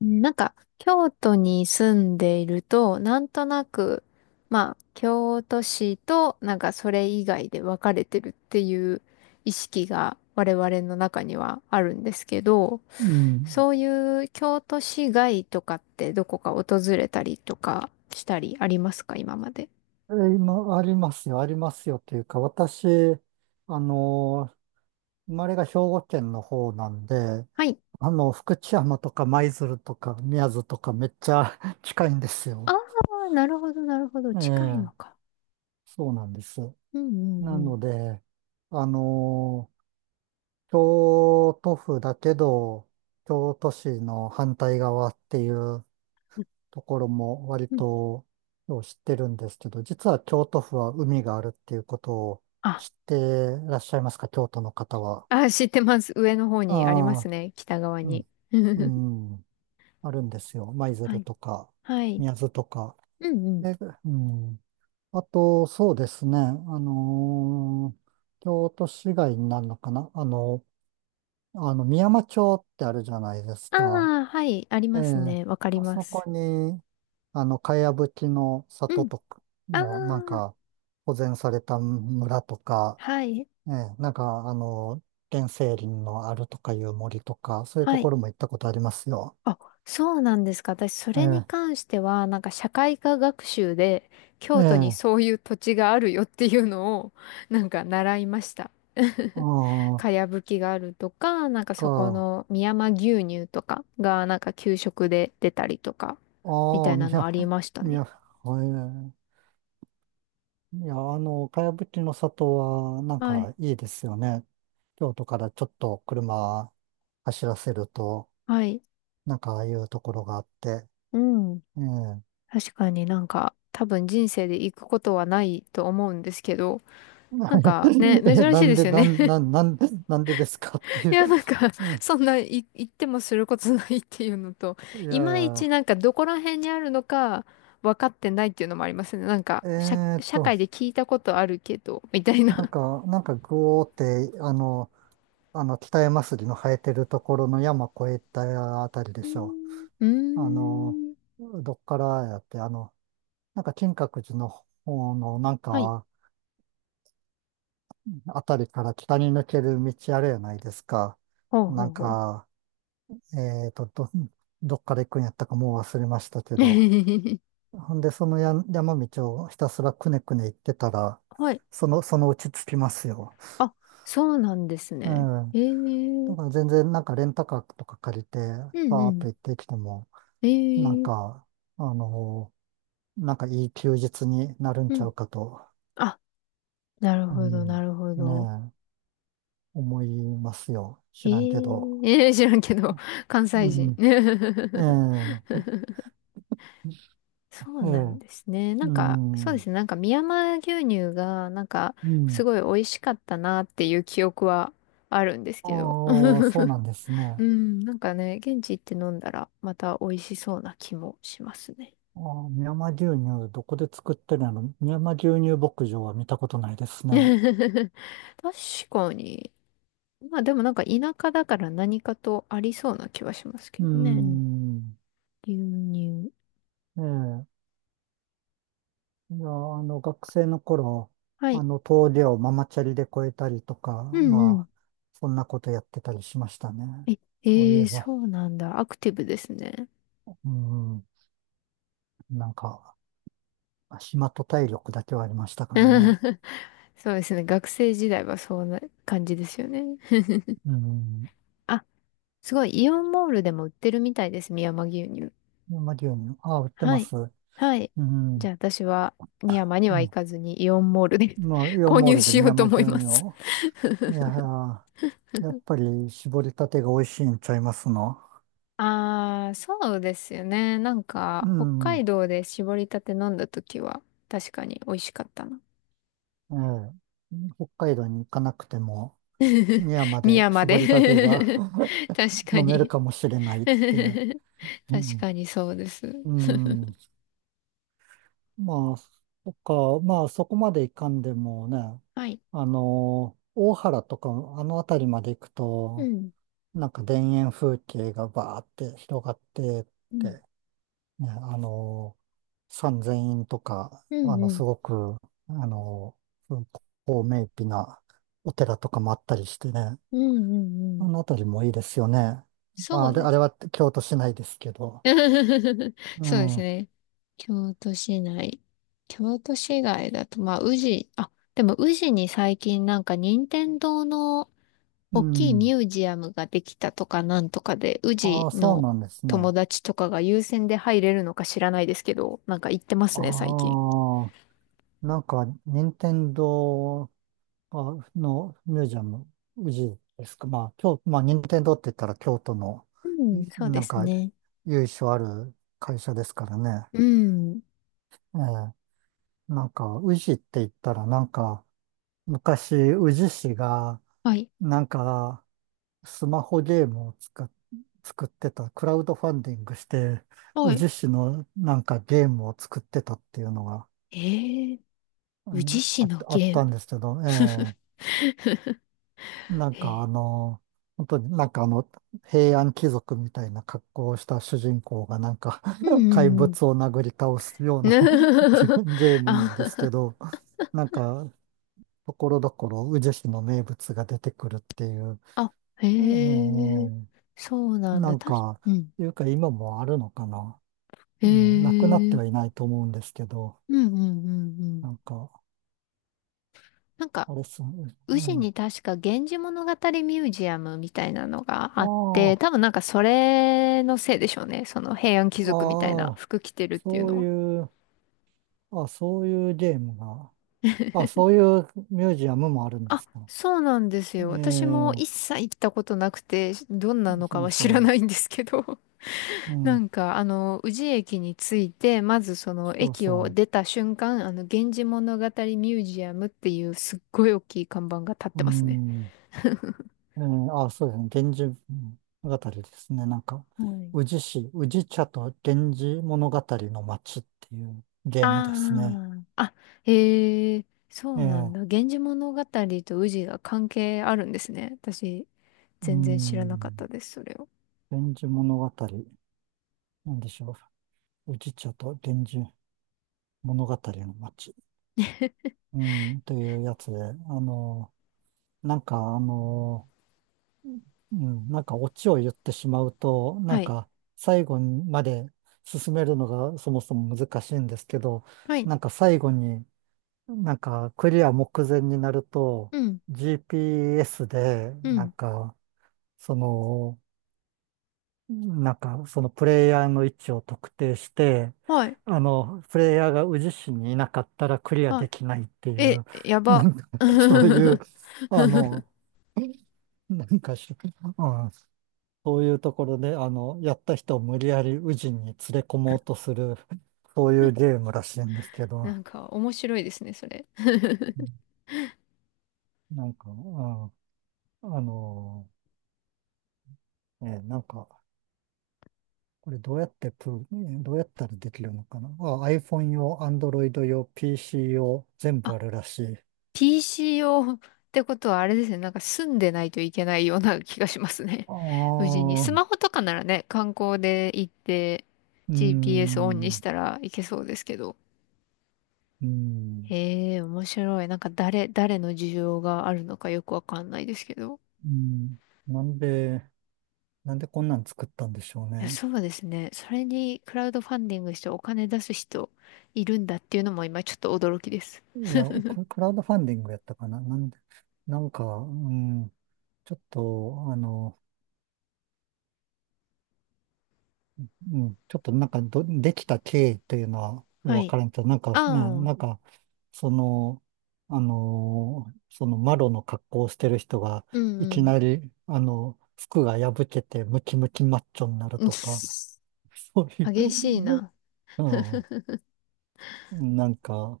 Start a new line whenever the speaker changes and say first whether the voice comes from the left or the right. left: うんなんか、京都に住んでいると、なんとなく、まあ、京都市と、なんかそれ以外で分かれてるっていう意識が我々の中にはあるんですけど、
right: うん。
left: そういう京都市外とかってどこか訪れたりとかしたりありますか、今まで。
right: 今、ありますよ、ありますよというか、私、あのー生まれが兵庫県の方なんで、
left: はい。
right: 福知山とか舞鶴とか宮津とかめっちゃ 近いんです
left: あ
right: よ。
left: あ、なるほど、なるほど。
right: え
left: 近い
right: え、
left: のか。
right: そうなんです。
left: うんうん
right: な
left: うん。
right: ので、あのー京都府だけど、京都市の反対側っていうところも割
left: うん
right: とよう知ってるんですけど、実は京都府は海があるっていうことを
left: あ、
right: 知ってらっしゃいますか、京都の方は？
left: あ、知ってます。上の方にありま
right: あ
left: す
right: あ、
left: ね。北側
right: う
left: に。
right: ん、う ん、あるんですよ。舞
left: は
right: 鶴
left: い
right: とか、
left: はい。
right: 宮津とか。
left: うんうん。
right: で、うん。あと、そうですね、のー京都市街になるのかな、美山町ってあるじゃないです
left: あ
right: か。
left: あ、はい。あり
right: え
left: ます
right: え、
left: ね。わかり
right: あ
left: ま
right: そ
left: す。
right: こに、かやぶきの
left: う
right: 里
left: ん。
right: とか
left: あ
right: の、なん
left: あ、
right: か、保全された村とか、
left: はい。
right: ええ、なんか、原生林のあるとかいう森とか、そういうと
left: は
right: こ
left: い。
right: ろも行ったことありますよ。
left: あ、そうなんですか。私、そ
right: え
left: れに
right: え、
left: 関しては、なんか社会科学習で、
right: え
left: 京都に
right: え、
left: そういう土地があるよっていうのを、なんか習いました。
right: あ
left: か
right: あ、
left: やぶきがあるとか、なんかそこ
right: か、
left: の美山牛乳とかが、なんか給食で出たりとか、みた
right: ああ、
left: い
right: み
left: なのあ
right: や、
left: りました
right: み
left: ね。
right: や、はい、いや、かやぶきの里は、なん
left: はい。
right: か、いいですよね。京都からちょっと車走らせると、
left: はい。
right: なんか、ああいうところがあって、
left: うん。
right: ええ。
left: 確かになんか多分人生で行くことはないと思うんですけど、なんかね、
right: え、
left: 珍し
right: な
left: い
right: ん
left: で
right: で、
left: すよね。
right: なんでですかって い
left: い
right: う。
left: や、なんか、
right: う ん。
left: そんない行ってもすることないっていうのと、
right: いやい
left: いまいち
right: や、
left: なんかどこら辺にあるのか分かってないっていうのもありますね。なんか、
right: えー
left: 社
right: と、
left: 会で聞いたことあるけど、みたい
right: なん
left: な。
right: か、なんか、ぐおーって、北山杉の生えてるところの山越えたあたりで
left: うー
right: しょ
left: んう
right: う。
left: ーん。
right: どっからやって、なんか、金閣寺の方の、なん
left: はい。
right: か、あたりから北に抜ける道あるやないですか。
left: ほう
right: な
left: ほう
right: ん
left: ほう。
right: か、えーと、ど、どっから行くんやったかもう忘れましたけど。ほんで、そのや山道をひたすらくねくね行ってたら、
left: はい。
right: そのうち着きますよ。
left: あ、そうなんです
right: う
left: ね。
right: ん。
left: ええう
right: だ
left: ん
right: から全然なんかレンタカーとか借りて、
left: う
right: バーっと
left: ん。
right: 行ってきても、
left: え
right: なん
left: え
right: か、あのなんかいい休日になるん
left: う
right: ちゃ
left: ん。
right: うかと、
left: あなる
right: う
left: ほど、な
right: ん、
left: るほど。
right: ねえ、思いますよ。
left: え
right: 知らんけど。
left: えー、知らんけど、関西
right: う
left: 人。
right: ん。え え、
left: そう
right: え
left: なん
right: え、
left: ですね。な
right: う
left: んか、そうで
right: ん。
left: すね。なんか、美山牛乳が、なんか、
right: うん。
left: すごい美味しかったなっていう記憶はあるんです
right: あ
left: けど。
right: あ、そうなんです
left: う
right: ね。
left: ん、なんかね、現地行って飲んだら、また美味しそうな気もしますね。
right: ああ、深山牛乳、どこで作ってるの？深山牛乳牧場は見たことないです ね。
left: 確かに。まあでもなんか田舎だから何かとありそうな気はします
right: う
left: け
right: ー
left: どね。
right: ん。
left: 牛乳。
right: ええ。いや、学生の頃、
left: はい。
right: 峠をママチャリで越えたりとか、
left: うんう
right: ま
left: ん。
right: あ、そんなことやってたりしましたね。
left: え、
right: そうい
left: え
right: え
left: ー
right: ば、
left: そうなんだ。アクティブですね。
right: うん、なんか、暇と体力だけはありましたからね。
left: そうですね。学生時代はそんな感じですよね。
right: うん。
left: あ、すごい。イオンモールでも売ってるみたいです。美山牛乳。
right: 深山牛乳、ああ、売って
left: は
right: ま
left: い。
right: す。う
left: はい。じ
right: ん。
left: ゃあ私は美山に
right: う
left: は行
right: ん。
left: かずにイオンモールで
right: まあ、イ オ
left: 購
right: ンモー
left: 入
right: ルで
left: し
right: 深
left: ようと
right: 山牛
left: 思いま
right: 乳
left: す。
right: を、いやー、やっぱり搾りたてが美味しいんちゃいますの。
left: ああ、そうですよね。なん
right: う
left: か、北
right: ん。
left: 海道で絞りたて飲んだ時は、確かに美味しかったな。
right: ええ。北海道に行かなくても、宮 ま
left: 美
right: で
left: 山
right: 搾りたてが
left: で 確 か
right: 飲める
left: に。
right: かもしれないっていう。う
left: 確
right: ん。
left: かにそうです。
right: うん。まあ、そっか、まあそこまで行かんでもね、
left: はい。
right: 大原とか、あの辺りまで行く
left: う
right: と、
left: ん。
right: なんか田園風景がバーって広がって
left: うん。
right: ね、三千院とか、
left: うんう
right: す
left: ん。
right: ごく、あの、高名碑なお寺とかもあったりしてね、
left: うんうんう
right: あ
left: ん。
right: の辺りもいいですよね。ま
left: そ
right: あ、あ
left: う
right: れ、
left: で
right: あれ
left: す。
right: は京都市内ですけど。う
left: そうです
right: ん、
left: ね。京都市内。京都市外だと、まあ、宇治、あ、でも宇治に最近なんか任天堂の
right: う
left: 大きいミ
right: ん。
left: ュージアムができたとかなんとかで、宇
right: あ
left: 治
right: あ、そう
left: の
right: なんです
left: 友
right: ね。
left: 達とかが優先で入れるのか知らないですけど、なんか行ってますね、最
right: あ
left: 近。
right: あ、なんか、任天堂あミュージアム、宇治ですか？まあ、まあ、任天堂って言ったら京都の、
left: うん、そう
right: な
left: で
right: ん
left: す
right: か、
left: ね。
right: 由緒ある会社ですからね。
left: うん。
right: ええ、なんか、宇治って言ったら、なんか、昔、宇治市が、
left: はい。
right: なんか、スマホゲームを作ってた、クラウドファンディングして、
left: は
right: 宇
left: い
right: 治市のなんかゲームを作ってたっていうのが、
left: ええ宇治市の
right: あっ
left: ゲ
right: た
left: ー
right: ん
left: ム。
right: ですけど、ええ、なんか
left: ええ
right: 本当になんか平安貴族みたいな格好をした主人公がなんか
left: う
right: 怪
left: んん
right: 物を殴り倒すような ゲームなんです
left: あ、
right: けど、なんか、ところどころ宇治市の名物が出てくるっていう。
left: あ、
right: うん
left: へ
right: う
left: え、
right: ん
left: そう
right: う
left: な
right: ん、
left: ん
right: な
left: だ。
right: ん
left: たし、
right: か、
left: うん。
right: いうか今もあるのかな。
left: へ
right: うん、なくなって
left: え、
right: はいないと思うんですけど、
left: うんうんうんうん。
right: なんか、
left: なんか、
right: あれっすね、う
left: 宇治
right: ん。あ
left: に確か源氏物語ミュージアムみたいなのがあって、
right: あ、
left: 多分なんかそれのせいでしょうね。その平安貴
right: あ
left: 族みたいな
right: あ、
left: 服着てるっていう
right: そう
left: のは。
right: いう、あ、そういうゲームが、あ、そういうミュージアムもあるんで
left: あ、
right: すか？
left: そうなんですよ。私も
right: え
left: 一
right: え、
left: 切行ったことなくて、どんなのか
right: そう
left: は知ら
right: そ
left: ないんですけど。
right: う、う
left: な
right: ん、
left: んか、あの、宇治駅に着いて、まずその
right: そう
left: 駅を
right: そ
left: 出た瞬間、あの、源氏物語ミュージアムっていうすっごい大きい看板が立っ
right: う、う
left: てますね。
right: ん。うん、あ、そうですね。源氏物語ですね。なんか、
left: はい。
right: 宇治市、宇治茶と源氏物語の街っていうゲ
left: あ
right: ームですね。
left: あ、あ、へえ、そ
right: え
left: うなん
right: え、
left: だ。源氏物語と宇治が関係あるんですね。私、
right: う
left: 全然知らなかった
right: ん、
left: です、それを。
right: 源氏物語、なんでしょう。宇治茶と源氏物語の街、うん、というやつで、の、なんか、うん、なんかオチを言ってしまうと、なん
left: はい。
right: か、最後まで進めるのがそもそも難しいんですけど、
left: はい。
right: なんか最後に、なんか、クリア目前になると、
left: うん。
right: GPS で、
left: う
right: なん
left: ん。
right: か、その、なんか、そのプレイヤーの位置を特定して、
left: はい。
right: プレイヤーが宇治市にいなかったらクリア
left: は
right: できないって
left: い。
right: い
left: え、
right: う、
left: や
right: な
left: ば。
right: んか、そういう、あの、なんかし、うん、そういうところで、やった人を無理やり宇治に連れ込もうとする、そういうゲームらしいんですけど、
left: なんか、面白いですね、それ。
right: なんか、うん、あの、なんか、これどうやってプロねどうやったらできるのかなあ、iPhone 用、Android 用、PC 用、全部あ
left: あ
right: るらしい。
left: PCO ってことはあれですね。なんか住んでないといけないような気がしますね。
right: あ
left: 無事に。ス
right: あ、う
left: マホとかならね、観光で行って
right: ー
left: GPS オンにし
right: ん、
left: たらいけそうですけど。
right: うん、
left: へえ、面白い。なんか誰の需要があるのかよくわかんないですけど。
right: うん。なんで、なんでこんなん作ったんでしょう
left: いや、
right: ね。
left: そうですね。それにクラウドファンディングしてお金出す人いるんだっていうのも今ちょっと驚きです。
right: いや、これクラウドファンディングやったかな。なんで、なんか、うん、ちょっと、うん、ちょっとなんかできた経緯というのは
left: は
right: 分
left: い。
right: からんけど、なんかね、
left: ああ、
right: なんか、その、そのマロの格好をしてる人が、
left: うん
right: い
left: う
right: き
left: ん。
right: なり、服が破けてムキムキマッチョになる
left: うん
right: とか、そうい
left: 激しい
right: う、
left: な。
right: うん、なんか、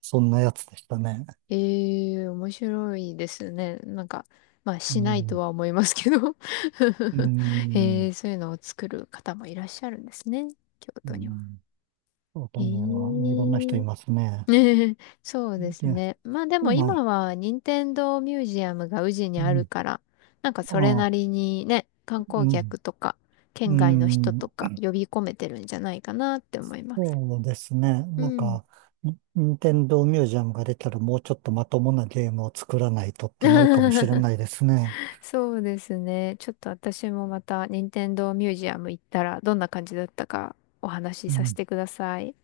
right: そんなやつでしたね。
left: ええ、面白いですね。なんか、まあ、
right: う
left: しないと
right: ん、
left: は思いますけど
right: う
left: え
right: ん、
left: え、そういうのを作る方もいらっしゃるんですね。京
right: う
left: 都には。
right: ん、そうだ
left: ええ、
right: ね、いろんな人います ね。
left: ねえそうです
right: で、
left: ね。まあでも
right: まあ、
left: 今は、任天堂ミュージアムが宇治に
right: う
left: ある
right: ん、
left: から、なんかそれ
right: あ
left: な
right: あ、
left: りにね、観
right: う
left: 光
right: ん、
left: 客とか、
right: う
left: 県外の人と
right: ん。
left: か呼び込めてるんじゃないかなって思います。
right: そうですね。
left: う
right: なん
left: ん。
right: か、ニンテンドーミュージアムが出たらもうちょっとまともなゲームを作らないとってなるかもしれ ないですね。
left: そうですね。ちょっと私もまた、任天堂ミュージアム行ったら、どんな感じだったかお話し
right: う
left: させ
right: ん
left: てください。